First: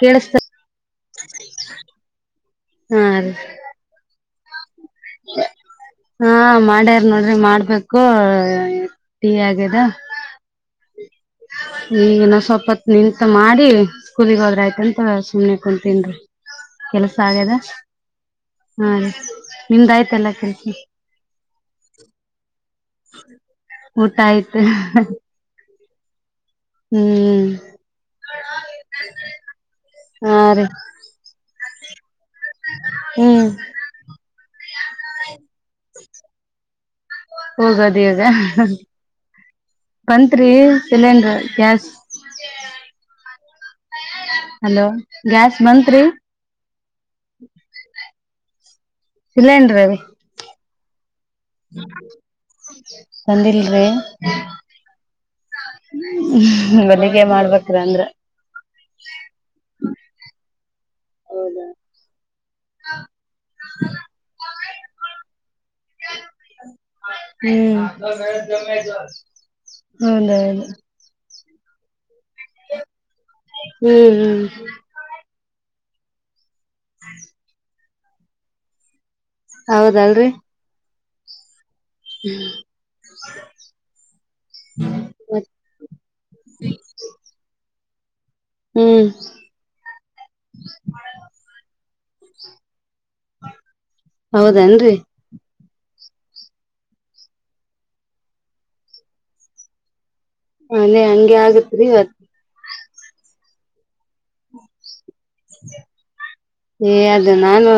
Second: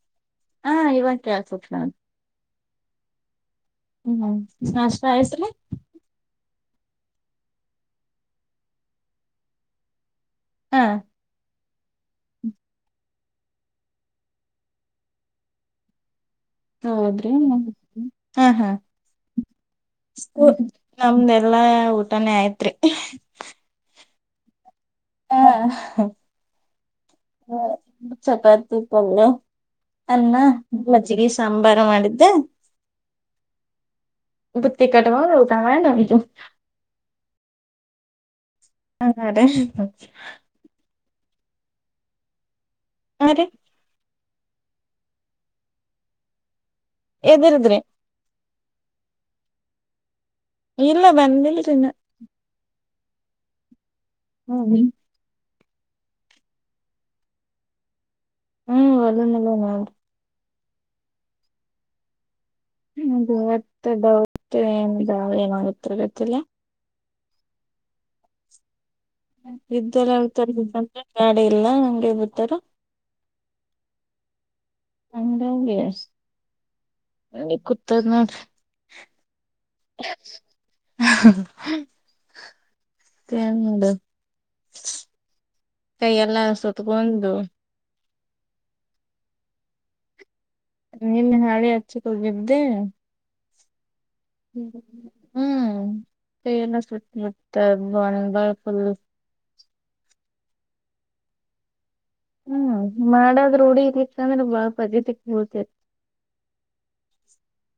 ಕೇಳಿಸತ್ತ್ ಹ ಇವಗಾ [unintelligible] ನಾನ್ ಹಾರ್ ಹ್ಮ್ ಹ್ಮ್ ನಾಷ್ಠ ಆಯಿಸ್ತ್ರ ಅಡ್ಯಾರ್ ನೋಡ್ರಿ ಮಾಡ್ಬೇಕು ಟೀ ಆಗದ ಹಾ ಈಗ ನ ಸ್ವಪತ್ ನಿಂಲ್ಸ್ ಮಾಡಿ ಸ್ಕೂಲಿಿಗೆ ಹೋದ್ರ ಆಯ್ತಂತ ಸುಮನೆ ಕುಂತನ್ರಿ ಹೌದ್ರಿ ಹಾ ಹಾ ನಿಮ್ದ ಆಯ್ತಲ್ಲ ಕೆಲ್ಸ ನಮ್ದ ಎಲ್ಲಾ ಊಟನೇ ಆಯ್ತ್ರಿ ಊಟ ಆಯ್ತು [unintelligible] ಹ್ಮ್ ಚಪಾತಿು [unintelligible] ಅನ್ನ ಹಾ ರೀ ಮಜ್ಜಿಗೆ ಸಾಂಬಾರ್ ಹ ಮಾಡಿದ್ದ. [unintelligible] ಹ್ಮ್ ಬುತ್ತಿ ಕಟ್ಟಗೊಂಡ ಊಟ ಮಾಡಿ ಹೋಗಿದ್ದು. ಹೋಗೋದೇ ಅದ. ಹ ಹಾ ರೀ ಬಂತ್ರಿ. Cylinder gas. ಹಾ ರೀ. ಹಲೋ ಗ್ಯಾಸ್ ಬಂತ್ರಿ. ಇದಿರದ್ರಿ. ಸಿಲೆಂಡ್ರ ರೀ. ಬಂದಿಲ್ಲರಿ ಇನ್ನ. ಬಂದಿಲ್ರಿ. ಹ್ಮ್ ಹ್ಮ [unintelligible] ಮಾಡ್ಬೇಕ್ರ ಅಂದ್ರ. ಹ್ಮ್ ಅದನೆಲ್ಲಾ ಮಾಡ. ಹೌದ. ಹ್ಮ ಬರತ್ತೆ ಡೌಟ್. ಸಿಲೆಂಡರ್ ಏನಾಗತ್ತ. [unintelligible] ಹ. [unintelligible] ಎಲ್ಲ ಹಂಗೆ ಬಿಟ್ಟ. ಹ್ಮ್ ಹ್ಮ್. ಹಮ್ ಹ. [unintelligible] ನಂಗೆ ಕುತ. [unintelligible] ಮಾಡ್ರಿ. ಹೌದಲ್ರಿ. [unintelligible] ತಿಂದ ನೋಡ ಮತ್ ಕೈ ಎಲ್ಲ ಸುತ್ಕೊಂಡು. ಹ್ಮ್. ನಿನ್ನೆ ಹಾಳಿ ಹಚ್ಚಕ ಹೋಗಿದ್ದೆ. ಹೌದೇನ್ರಿ. [unintelligible] ಸುತ್ ಮುತ್ [unintelligible] ಫುಲ್ಲು. ಹಾನೇ ಹಂಗೆ ಆಗತ್ರಿ ಇವತ್ ಹ್ಮ್ ಮಾಡದ್ ರೂಡಿ ಇರ್ಲಿಕ್ ಅಂದ್ರ ಬಾಳ ಪಜೀತಿ [unintelligible] [unintelligible] ನಾನೂ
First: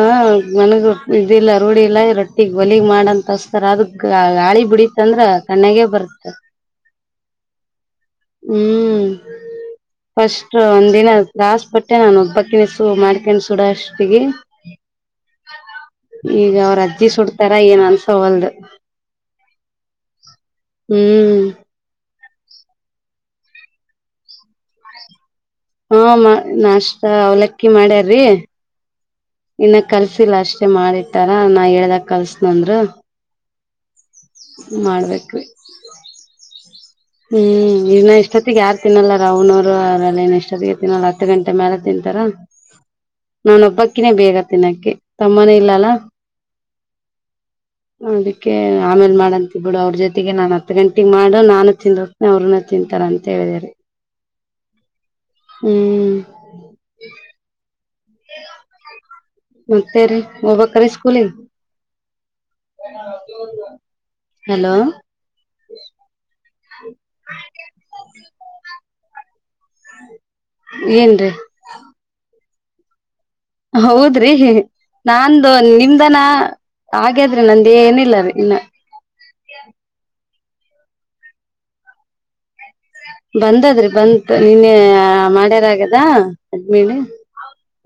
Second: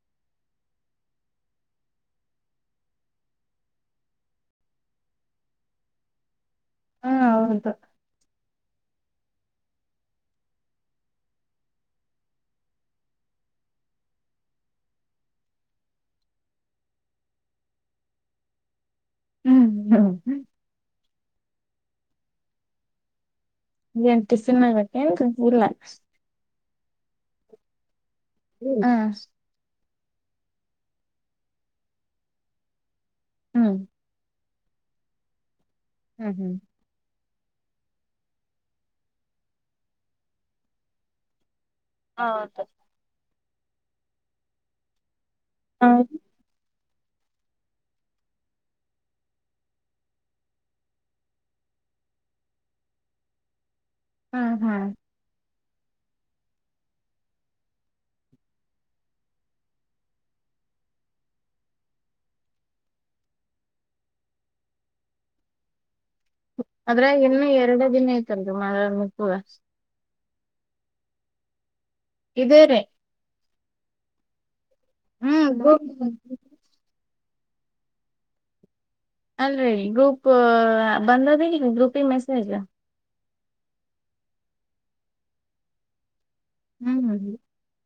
ನನ್ಗೂ ಇದಿಲ್ಲ ರೂಢಿ ಇಲ್ಲ ಈ ರೊಟ್ಟಿಗ್ ಒಲೀಗ್ ಮಾಡ್ ಅಂತ್ ತೋಸ್ತಾರ ಅದು ಗಾ ಗಾಳಿ ಬಡೀತಂದ್ರ ಕಣ್ ಗೇ ಬರತ ಹಾ ಹೌದು. ಹ್ಮ್, ಫಸ್ಟ್ ಒಂದಿನ ತ್ರಾಸ್ ಪಟ್ಟೆ ನಾನ್ ಒಬ್ಬಾಕಿನೆ ಸು ಮಾಡ್ಕೊಂಡ್ ಸುಡಾಷ್ಟೊತ್ತಿಗೆ, ಈಗ ಅವ್ರ್ ಅಜ್ಜಿ ಸುಡ್ತಾರ ಏನು ಅನ್ಸೋವಲ್ದು. ಹ್ಮ್ ಹ್ ಹ್ಮ್. ಹ್ಮೂ. ಏನ್ ಟಿಫಿನ್ ಮಾಡ್ಬೇಕ್ ಏನ್ರಿ? ಹಾ ಮ ನಾಶ್ [unintelligible] ಅವ್ಲಕ್ಕಿ ಮಾಡ್ಯಾ ರೀ ಹ ಇನ್ನ ಕಲ್ಸಿಲ್ಲ ಅಷ್ಟೆ ಮಾಡಿಟ್ಟಾರ ನಾ ಹೇಳ್ದಾಗ್ ಕಲ್ಸ್ತ್ ನಂದ್ರು ಹ್ಮ್. ಮಾಡ್ಬೇಕ್ ರೀ. ಹಹ್ಮ. ಹ್ಮ್ ಇನ್ನ ಇಷ್ಟೊತ್ತಿಗ್ ಯಾರ್ ತಿನ್ನಲ್ಲರಿ ಅವನೋರು ಅವರೆಲ್ಲ ಇನ್ನ ಇಷ್ಟೊತ್ತಿಗೆ ತಿನ್ನಲ್ಲ ಹತ್ ಗಂಟ್ [unintelligible] ಮ್ಯಾಲ ತಿಂತರ. ಹೌದು ನಾನೊಬ್ಬಕ್ಕಿನೇ ಬೇಗ ತಿನ್ನಕ್ಕಿ. ತಮ್ಮನು ಇಲ್ಲ ಅಲ್ಲ. ಅದಕ್ಕೆ ಆಮೇಲ ಮಾಡಂತೆ ಬಿಡು ಅವ್ರ ಜೊತೆಗೆ ನಾನ ಹತ್ತ ಗಂಟಿಗೆ ಮಾಡು ನಾನು. [unintelligible] ಅವ್ರನು ತಿಂತಾರ ಅಂತ ಹೇಳಿದೇರಿ. ಹ್ಮ್ ಹ್ಮ್. ಹ್ಮ್. ಮತ್ತೆ ರೀ ಹೋಗಬೇಕನ ಅಲ್ಲ ಸ್ಕೂಲೀಗ ಹಲೋ. ಅದರಾಗ ಇನ್ನು ಎರಡಿ ದಿನ ಐತಲ್ಲರಿ ಮಂಗಳರ. [unintelligible] ಏನ್ರಿ. ಇದೆ ರಿ. ಹೌದ್ರಿ. [unintelligible] ನಾನಂದು ನಿಮ್ದ ಹ್ಮ್ ನಾ ಹಾಗ. ಹಾಗಾದ್ರೆ ನಂದ ಏನ ಇಲ್ಲರಿ ಇನ್ನ. ಅಲ್ರರಿ ಗ್ರೂಪ್. ಪ ಬಂದದ ಈಗ ಗ್ರೂಪಿಗ ಮೆಸೇಜ್. ಬಂದದ್ರಿ ಬಂತ ನಿನ್ನೆ ಮಾಡ್ಯಾರ ಆಗದ. ಹ್ಮ್ ಹ್ಮ.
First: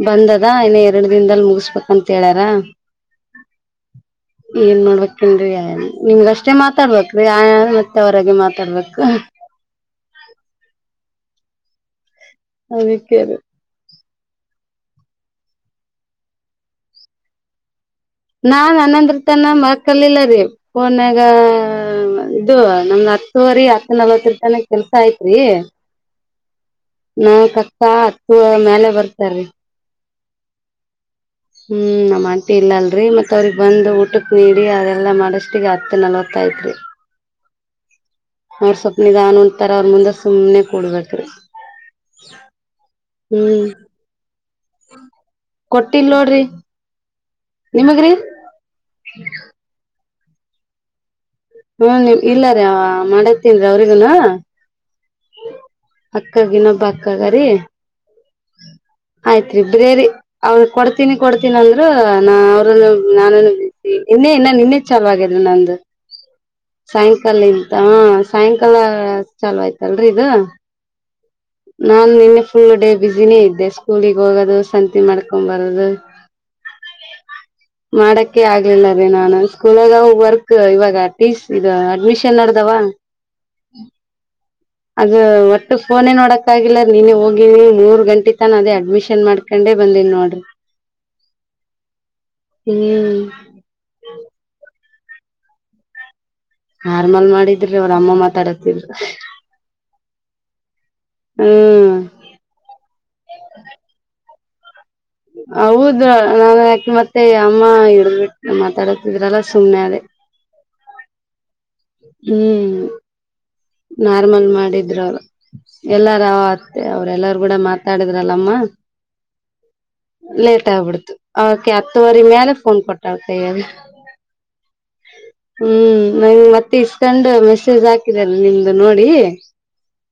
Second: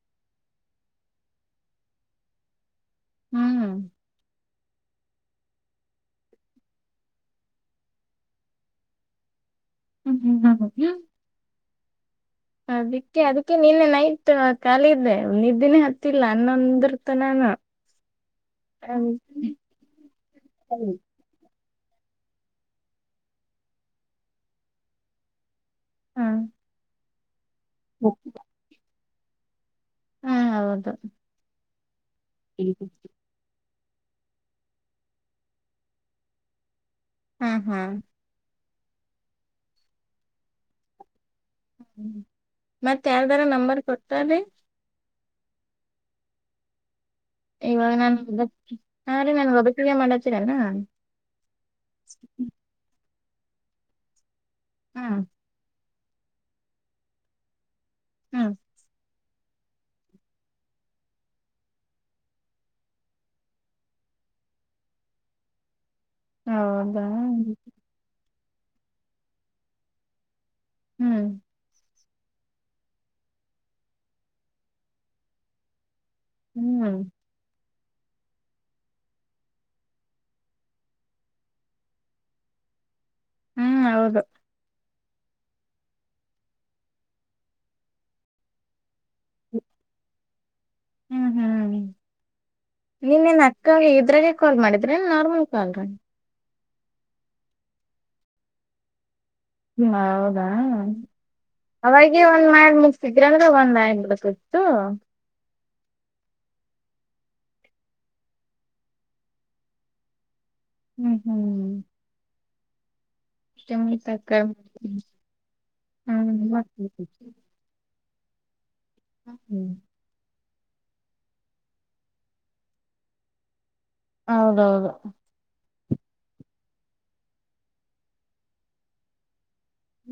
ಬಂದದ ಇನ್ನ ಎರಡ ದಿನದಲ್ಲಿ ಮುಗಿಸಬೇಕಂತ ಹೇಳ್ಯಾರ. ಹ್ಮ್. ಏನ ಮಾಡ್ಬೇಕನ್ರೀ ನಿಮ್ಗಷ್ಟೇ ಮಾತಾಡ್ಬೇಕ್ರೀ ಆಯ ಮತ್ತ ಅವರಿಗ ಮಾತಾಡ್ಬೇಕ. ಹ್ಮ್ ಹ್ಮ್ ಹ್ಮ. ಅದಕ್ಕೆ ಅದಕ್ಕೆ ನಿನ್ನೆ ನೈಟ್. ಖಾಲಿದ್ದೆ ನಿದ್ದಿನೇ ಹತ್ತಿಲ್ಲ ಹನ್ನೊಂದ್ರತನಾನು. ನಾನ್ನ್ನಂದ್ರ ತನ್ನ ಮಕ್ಕಲಿಲ್ಲಾರಿ ಫೋನ್ಯಾಗಾ. ಹ ಇದು ನಮ್ ಹತ್ತವರಿ ಅತ್ತನವತ್ತರತನ ಕೆಲ್ಸ ಯತ್ರಿ. ಹಾ ನಾ. ಹತ್ತು ಮೇಲೆ ಬರ್ತ. ಸರಿ. ಹಾ ಹೌದು. ಹ್ಮ್ ನಮ್ಮ. ಇಲ್ಲ ಅಲ್ರರಿ ಮತ್ತತ್ ಅವ್ರಿಗೆ. ಬಂದು ಊಟಕ್ಕೆ ನೀಡಿ ಅದೆಲ್ಲ ಮಾಡಷ್ಠಿಗೆ ಹತ್ತು ನಲ್ವತ್ತೈತ್ರಿ. ಹ್ಮ ಹಾ. ಅವ್ರ ಸ್ವಲ್ಪ ನಿದಾನಹೊಂಟ್ ತರ ಅವ್ರ ಮುಂದೆ ಸುಮನೆ ಕೂರಬೇಕ್ರಿ. ಮತ್ತೆ ಯಾರ್ದಾರ ನಂಬರ್ ಕೊಡ್ತ ರೀ. ಕೊಟ್ಟಿಲ್ ನೋಡ್ರಿ. ಇವಾಗ ನಿಮಗ್ರಿ ನಾನ್ ಒಬ್ಕ ಆ ರಿ ನನ್ ಒಬ್ಬಕಿಗ ಮಾಡ ತಿರ್ ಅನು ಹ್ಮ ನಿಮ್ ಇಲ್ಲಾರ ಮಾಡ ತಿನ್ ಅವ್ರರಿಗೂನು ಹಾ ಅಕ್ಕಗ್ ಇನ್ನೊಬ್ಬ ಅಕ್ಕಗರಿ ಹ್ಮ ಆಯ್ತ್ರಿಬ್ರೇರಿ ಅವ್ನ್ ಕೊಡ್ತೀನಿ ಕೊಡ್ತೀನಿ ಅಂದ್ರು ನ ಅವ್ರಲ್ಲ ಹ್ ನಾ ನಾನ ಇನ್ನೇ ಇನ್ನ ನಿನ್ನೇ ಚಲ ಆಗಿದ್ರು ನಂದು ಹೌದಾ ಸಾಯಂಕಾಲಿಂತಾ ಹಾ ಸಾಯಂಕಾಲ ಚಾಲ್ವಾ ಆಯ್ತಲ್ರಿ ಇದು ಹ್ಮ್ ನಾನ್ ನಿನ್ನೆ ಫುಲ್ ಡೇ ಬಿಸಿನೇ ಇದ್ದೆ ಸ್ಕೂಲಿಗೆ ಹೋಗೋದು ಸಂತಿ ಮಾಡ್ಕೊಂಡು ಬರದು ಹ್ಮ್ ಮಾಡಕೆ ಆಗ್ಲಿಲ್ಲ ರಿ ನಾನನ್ ಸ್ಕೂಲ್ಲಾ ಗ ವರ್ಕ್ ಇವಾಗ ಟಿಸ್ ದುಇ ಅಡ್ಮಿಷನ್ ನಡದಾವ ಹ್ಮ್ ಹೌದು ಅದು ಒಟ್ಟು ಫೋನೇ ನೋಡಕ್ ಆಗಿಲ್ಲ ನೀನೇ ಹೋಗಿವಿ ಮೂರ್ ಗಂಟಿ ತನ ಅದೇ ಅಡ್ಮಿಷನ್ ಮಾಡ್ಕೊಂಡೆ ಬಂದೀನಿ ನೋಡ್ರಿ ಹ್ಮ್ ಹ್ಮ್ ಹ್ಮ್ ನೀನ್ ನಿನ್ ಅಕ್ಕ ಇದ್ರಾಗೆ ಕಾಲ್ ಮಾಡಿದ ಡ್ರೆನ್ ನಾರ್ಮಲ್ ಕಾಲರ ನಾರ್ಮಲ್ ಮಾಡಿದ್ರಿ ಅವ್ರ ಅಮ್ಮ ಮಾತಾಡತಿದರು ಹ ಹೌದಾ ಹ್ಮ್ ಅವಾಗ ಒಂದ್ ಮಾಡಿ ಮುಗ್ಸಿದ್ರಂದ್ರ ಅಂದ್ರ ಒಂದ್ ಆಗಿ ಬಿಡ್ತಿತ್ತು ತ್ತು ಹೌದ ನಾನ ಯಾಕೆ ಮತ್ತೆ ಅಮ್ಮ ಹಿಡ್ಬಿಟ್ಟ ಮಾತಾಡತಿದ್ರಲ್ಲ ಸುಮ್ನೆ ಅದೇ ಹ್ಮ್ ಹ್ಮ್ [inaudible] ಹ್ಮ್ ತಕ್ಕ ನಾರ್ಮಲ್ ಮಾಡಿದ್ರು ಅವರು ಹ್ಮ್ ಎಲ್ಲಾರತ್ತೆ ಅವ್ರ ಹ್ಮ್ ಎಲ್ಲಾರ ಗೂಡ ಮಾತಾಡಿದ್ ಇರಲ್ಲಮ ಹ್ಮ್ ಕೊಟ್ಟ ಬಿಡ್ತು ಅವುಕ್ಕೆ ಹತ್ತುುವರಿ ಮ್ಯಾಲ ಫೋನ್ ಕೊಟ್ಟಾಳ ಕೈಯಾಗ ಹೌದೌದು ಹ್ಮ್ ನಂಗ ಮತ್ ಇಸ್ಕೊಂಡು ಮೆಸೇಜ್ ಹಾಕಿದ್ಯಾರಿ ನಿಮ್ದು ನೋಡಿ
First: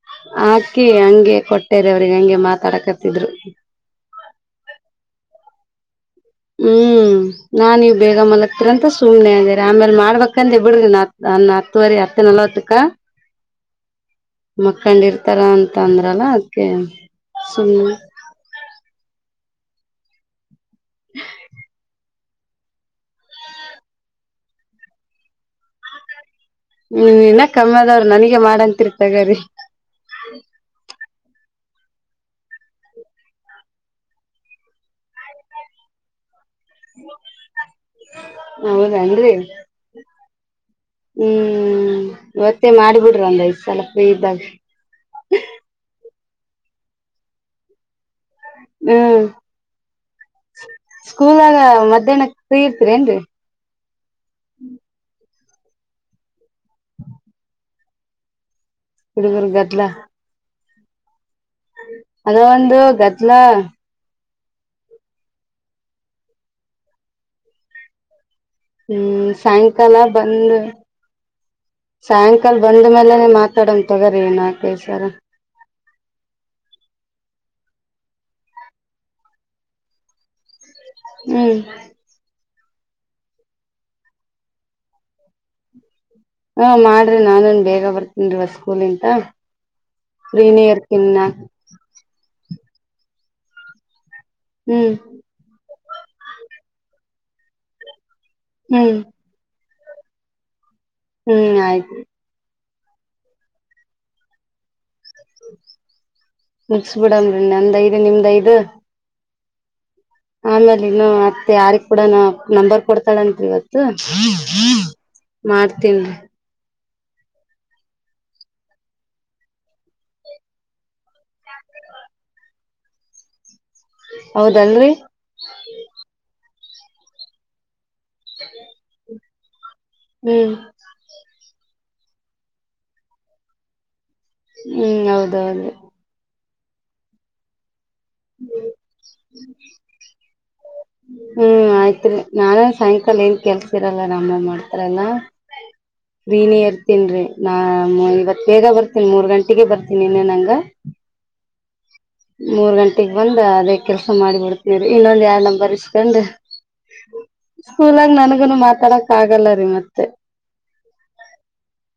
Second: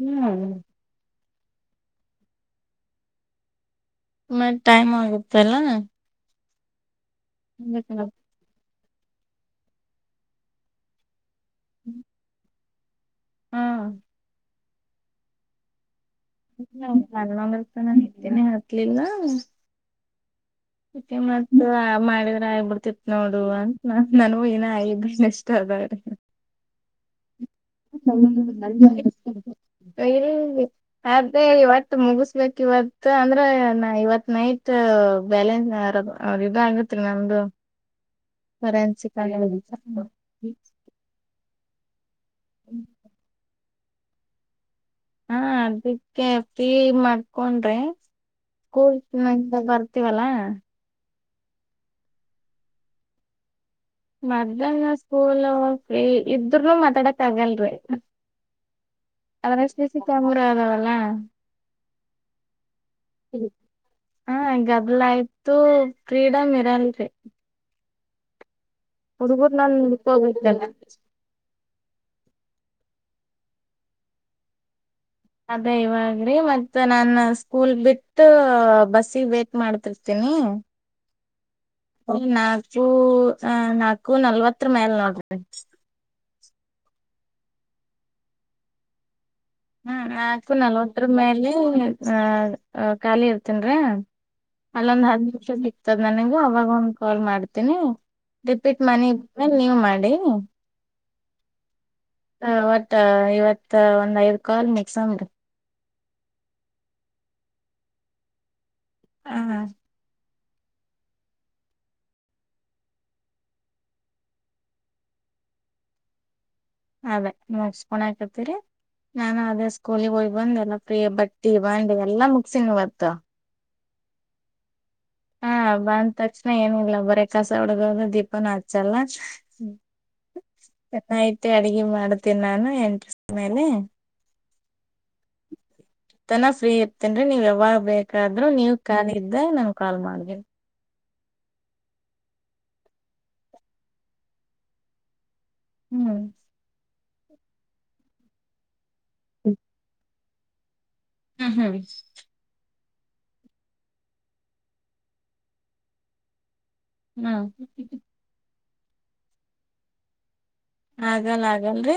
ಹ್ಮ್ ಆಕಿ ಹಂಗೆ ಕೊಟ್ಟೇರಿ ಅವ್ರಿಗೆ ಹಂಗೆ ಮಾತಾಡಕರ್ತಿದ್ರು ಮ ಟೈಮ್ ಆಗುತ್ತೆಲ್ಲ ಹ್ಮ್ ನಾನ್ ನೀವ್ ಬೇಗ ಮಲಗ್ ತ್ರಂತ ಸುಮನೆ ಆಗಾರೆ ಆಮೇಲೆ ಮಾಡ್ಬೇಕಂದೆ ಬಿಡ್ರಿ ನ ನನ್ನ ಹತ್ತುವರಿ ಹತ್ತು ನಲವ ಹ ಹ್ಮ ಮಕ್ಕಂಡ ಇರ್ತಾರ ಅಂತ ಅಂದ್ರ ಬರ್ತ ನಾ ಹ್ದೇನನೆ ಹತ್ಲಿಲ್ಲ ಮಾಡ ಮಾಡ ಆಗ್ಿಬಿಡ್ತಿತ್ ನೋಡು ಅಂತ ನ ನನಗೂ ನ ಆಗಿದ್ದನ್ ಇಷ್ಟ ಅದ ಹ್ಮ ಇಲ್ಲ ಅ ಇವ ಮುಗಿಸಬೇಕಕ್ ಇವತ್ ಅಂದ್ರೆ ಇವತ್ ನೈಟ್ ಬ್ಯಾಲೆನ್ಸ್ ಆರದು ಅವೌದ ಇ ಆಗತ್ರಿ ನಮ್ದು ರೆನ್ಸಿಕ್ ಆ ಹೌದನ್ರಿ ಹ್ಮ್ ಮತ್ತ ಮಾಡ್ಬಿ್ರ ಒಂದ್ಐ್ ಸ್ವಲ್ಪ ಇದ್ದಾಗ ಕೆಫ್ರೀ ಮಾಡ್ಕೊಂಡ್ರಿ ಕಕೂಲ್ ಚಿಂದ ಬರ್ತೀವಲ್ಲ ಸ್ಕೂಲ್ಾಗ ಮಧ್ಯಾಹ್ನ ಫ್ರೀ ಇರ್ತೀರ ಏನ್ರರಿ ಮಧ್ಯಾಹ್ನ ಸ್ಕೂಲ್ [unintelligible] ಇದ್ರನು ಮಾತಾಡಕ್ ಆಗಲ್ರಿ ಹುಡುಗರ್ ಅದ ಸಿಾಮರ ಲ್ಲ. ಅದೊಂದು ಗದಲಾ. ಹಾ ಗದಲ ಆಯ್ತು ಫ್ರೀಡಮ್ ಇರಲ್ರಿ. ಹ್ಮ್ ಹುಡುಗೂರ್ ನನ್ ಸಾಯಂಕಾಲ ಬಂದ ಹುಡ್ಕೋಬೇಕಲ್ಲ ಸಾಯಂಕಾಲ್. ಕಲ್ ಬಂದ ಮೇಲೆನೆ ಮಾತಾಡೋನ ತೋಗೋರಿ ಈ ನಾಲ್ಕೈದ ಸಲ. ಅದೇ ಇವಾಗ್ರೀ ಮತ್ತ ನಾನ ಸ್ಕೂಲ್ ಬಿಟ್ಟ ಬಸ್ಸಿಗೆ ವೇಟ್ ಮಾಡ್ತಿರ್ತೀನಿ. ಹ್ಮ್. ನಾಲ್ಕು ಹ ನಾಲ್ಕು ನಲ್ವತ್ತರ ಮ್ಯಾಲ ನೋಡ್ರಿ. ಹೂ ಮಾಡ್ರಿ ನಾನೇನ ಬೇಗ ಬರ್ತೀನರಿ ಇವತ್ತ ಸ್ಕೂಲ್ ಇಂತ. ಹ್ಮ್ ನಾಲ್ಕು ನಲ್ವತ್ತರ ಮೇಲೆ ಅದ. ಅ ಖಾಲಿ ಇರ್ತೀನರೆ. ಹ್ಮ್ ಅಲ್ಲೊಂದ ಹತ್ತ ನಿಮಿಷ ಬಿ. [unintelligible] ನನಗೂ ಅವಾಗ ಒಂದ ಕಾಲ್ ಮಾಡ್ತೀನಿ. ರಿಪೀಟ್ ಹ್ಮ್ ಮನಿಗ ಬಂದ ಮೇಲ. ನೀವ ಮಾಡಿ. ಹ್ಮ್ ಆಯ್ತು. ಹ ಒಟ್ಟ ಇವತ್ತ ಒಂದ ಐದ ಕಾಲ್ ಮುಗ್ಸ. ಸಮ್ಮರಿ. ಮುಗಸಬಿಡಮರಿ ನಂದ ಐದ ನಿಮ್ದ ಐದ. ಹ ಹಾ. ಆಮೇಲ ಇನ್ನು ಮತ್ತ ಯಾರಿಗ ಕೂಡನ ನಂಬರ್ ಕೊಡ್ತಾಳ ಅಂತರಿ ಇವತ್ತು ಮಾಡ್ತನ್ರಿ. ಅದ ಮುಗಸ್ಕೊಂಡಕತಿರಿ ನಾನು ಅದ ಸ್ಕೂಲಿಗ ಹೋಗಿ ಬಂದ ಎಲ್ಲಾ ಫ್ರೀ ಬಟ್ಟಿ ಬಾಂಡಿ ಎಲ್ಲಾ ಮುಗಸಿನಿ ಇವತ್ತ. ಹೌದನರಿ. ಹಾ ಬಂದ ತಕ್ಷಣ ಏನು ಇಲ್ಲ ಬರೆ ಕಸ ಹುಡಗೋದು. ದೀಪನು ಹಚಲ್ಲ. ಹ್ಮ್. ಹ್ಮ್ ಗುಡ್ ನೈಟ್. ಮತ್ತೆ ಅಡಗಿ ಮಾಡ್ತೇನಿ ನಾನು ಎಂಟ್ಸ್ತ ಮೇಲೆ. ಹ್ಮ್ ಹೌದೌದು. ತನ ಫ್ರೀ ಇತ್ ಅಂದ್ರೆ ನೀವ್ ಯಾವಾಗ್ ಬೇಕ್ ಕಾದ್ರೂ ನೀವ್ ಖಾಲಿ ಇದ್ದಾಗ್ ನಮಗ್ ಕಾಲ್ ಮಾಡ್ದೆ. ಹ್ಮ್ ಆಯ್ತ್ ರೀ ನಾಳೆ ಸಾಯಂಕಾಲ ಏನ್ ಕೆಲ್ಸಿರಲ್ಲ ನಮ್ ಅಮ್ ಮಾಡ್ತಾರಲ್ಲಾ. ಹ್ಮ್ ವೀನಿಯರ್ ಇಲ್ರಿ ನಾ ನು ಇವತ್ ಬೇಗ ಬರ್ತ್ [unintelligible] ಮೂರ್ ಗಂಟೆಗೆ ಬರ್ತಿನಿ ಇನ್ನೇನ್ ನಂಗ್ ದಾ ಹ್ಮ್ ಹು. ಮೂರ್ ಗಂಟೆಗ್ ಬಂದ್ ಅದೇ ಕೆಲ್ಸ ಮಾಡ್ ಬಿಡ್ತೀವ್ರೀ ಇನ್ನೊಂದ್ ಎರ್ಡ್ ನಂಬರ್ ಇಸ್ಕಂಡು ಹ್ಮ್ ಸ್ಕೂಲಾಗ್ ನನಗೂನು ಮಾತ್ ಖಡಕ್ ಆಗಲ್ಲ ರೀ ಮತ್ತೆ. ಆಗಲ್ಲ ಆಗಲ್ರಿ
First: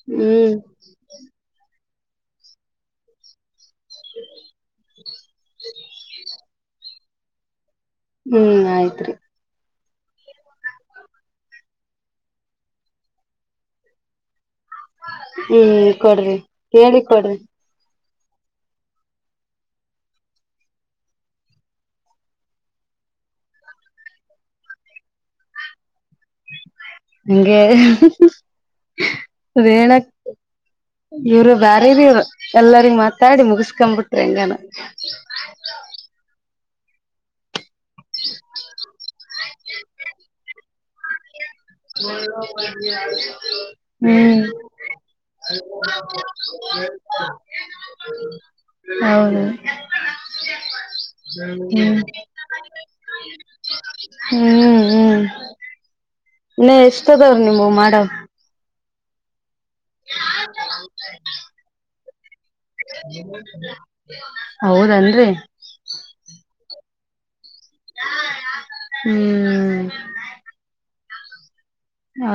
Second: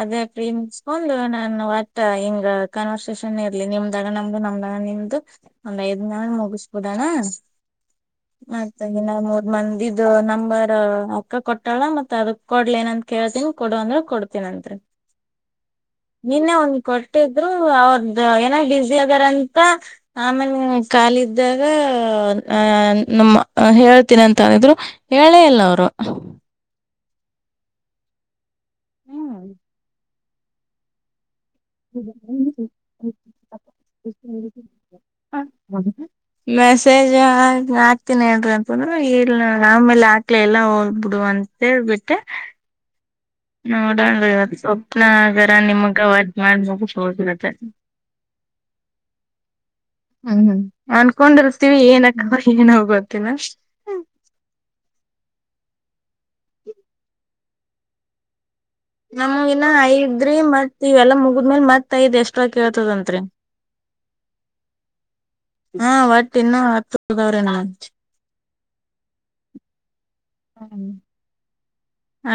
ಅದೇ ಫ್ರೀ ಹ್ಮ್ ಮುಗ್ಸ್ಕೊಂಡು ನಾನ್ [unintelligible] [unintelligible] ಹಿಂಗ ಕನ್ವರ್ಸೇಷನ್ ಇರ್ ಇಲ್ಲಿ ನಿಮ್ದಾಗ ನಮ್ದು ನಮ್ದಾಗ ನಿಮ್ದು ಒಂದ್ ಐದ್ ಮಾಡ್ ಮುಗ್ಸ್ ಒದಾಣ. ಹ್ಮ್ ಆಯ್ತ್ ಹಂಗೆ ಇನ್ನ ಆಯ್ತ್ರಿ ಮೂರ್ ಮಂದಿದ್ ಇದು ನಂಬರ್ ಅಕ್ಕ ಕೊಟ್ಟಾಳ ಮತ್ತ ಅದ ಕೊಡ್ಲ ಏನಂತ. ಕೇಳ್ತೀನಿ ಕೊಡು ಅಂದ್ರೆ ಕೊಡ್ತೀನಂತೆ. ಹ್ಮ್ ಕೊಡ್ರಿ ನಿನ್ನೆ ಒಂದ ಹೇಳಿ ಕೊಡ್ರಿ ಕೊಟ್ಟಿದ್ರು ಅವನ್ ಏನೂ ಬಸಿ ಆದರ ಅಂತ ಆಮೇಲೆ ಕಾಲಿ ಇದ್ದಾಗ ನಮ್ಮ ಹೇಳ್ತೀನಿ ಅಂತ ಅಂದಿದ್ರು ಹೇಳೇ ಇಲ್ಲ ಅವರು. ಹಂಗೆ. ರೇಳ. ಇವ್ರು ಬ್ಯಾರೆ ರಿ ಇವ್ರು ಎಲ್ಲರಿಗ ಮಾತಾಡಿ ಮುಗಸ್ಕೊಬಿಟ್ರು ಹೆಂಗಾನ. ಮೆಸೇಜ ಹಾಕ್ತನಿ ಹೇಳ್ರಿ ಅಂತಂದ್ರ ಇ ಆ ಮೇಲೆ ಹಾಕ್ಲೆ ಇಲ್ಲ ಹೋಗ್ಲಿ ಬಿಡು ಅಂತ. [unintelligible] ನೋಡಣರಿ ಹ್ಮ್ ಇವ ಸ್ವಪ್ನ ಆಗಾರ ನಿಮ್ಗ ಅವಾಜ್ ಮಾಡ್ ಮುಗ ಹೋಗಿರತ್ತ. ಹೌದ. ಹ್ಮ್ ಅನ್ಕೊಂಡಿರ್ತೀವಿ ಏನಕ್ಕವಾ ಏನೂ ಗೊತ್ತಿಲ್ಲ. ಹ್ಮ್ ಹ್ಮ್ ಇನ್ನ ಎಷ್ಟ ಅದವ್ ರಿ ನಿಮ್ಮವ್ ಮಾಡವು. ನಮ್ಮವು ಇನ್ನ ಐದ್ರಿ ಮತ್ ಇವೆಲ್ಲಾ ಮುಗಿದ್ಮೇಲೆ ಮತ್ ಥೈದೆಷ್ಟ್ ಹೌದನ್ರೀ ಹಾ ಒಟ್ [unintelligible] ಹ್ಮೂ. ಹ್ಮ್.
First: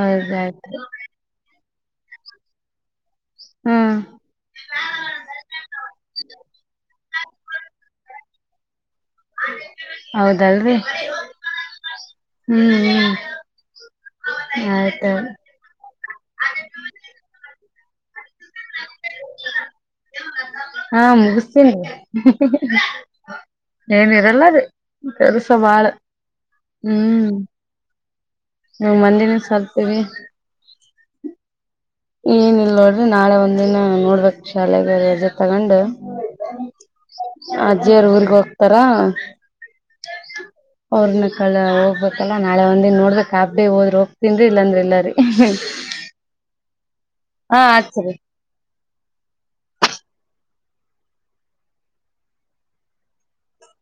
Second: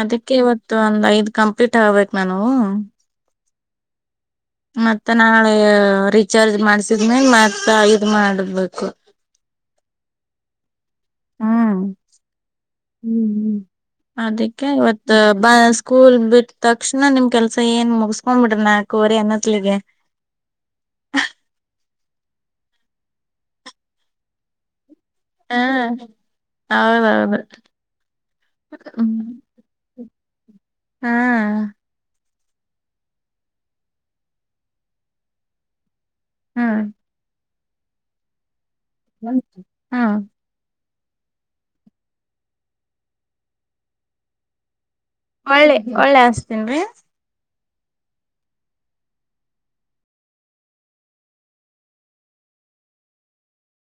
ಅದಕ್ಕೆ ಇವತ್ತು ಒಂದ್ ಐದ್ ಕಂಪ್ ಫಿಟ್ ಆಗ್ಬೇಕ್ ನಾನೂ. ಹಾ. ಮತ್ತೆ ನಾಳೇ ರೀಚಾರ್ಜ್ ಮಾಡ್ಸ್ ಇದ್ಮೇನ್ ಮತ್ ಇದ್ ಮಾಡ್ಬೇಕು. ಹೌದಲ್ರಿ. ಹ್ಞಾಂ ಹ್ಮ್ ಹ್ಮ್ ಅದಕ್ಕೆ ಆಯ್ತ ಇವತ್ ಬ ಸ್ಕೂಲ್ ಬಿಟ್ ತಕ್ಷ್ಣ ನಿಮ್ ಕೆಲ್ಸ ಏನ್ [inaudible] ಹೋಗ್ಬಿಡ್ರ ನ ಕೋರಿ ಅನ್ನತ್ಲಿಗೆ ಹಾ ಮುಗಿಸ್ತೀನಿ ಏನಿರಲ್ಲ ಅದ ಕೆರುಸ ಹ ಬಾಳ ಹ್ಮ್ ಹೌದೌದು ನ ಮನಿನ ಸರ್ತೀವಿ ಹ್ಮ್ ಏನ ಇಲ್ ನೋಡ್ರಿ ನಾಳೆ ಒಂದಿನ ನೋಡ್ಬೇಕ ಶಾಲೆಗೆ ರಜೆ ತಗೊಂಡ್ ಹ್ಮ್ ಅಜ್ಜಿಯ್ರ ಊರಿಗೆಗ ಹೋಗ ಹಾ ಅವ್ರನ ಕಳ ಹೋಗ್ಬೇಕಲ್ಲ ನಾಳೆ ಒಂದಿನ್ ನೋಡ್ದೆಾಬಡಿ ಹೋದ್ರ ಹೋಗ್ತೀನ್ರಿ ಇಲ್ಲಾಂದ್ರಿ ಇಲ್ಲರರಿ ಒಳ್ಳೆ ಒಳ್ಳೆ ಹಸ್ತೇನ್ರೀ ಹಾ ಅ ಸರಿ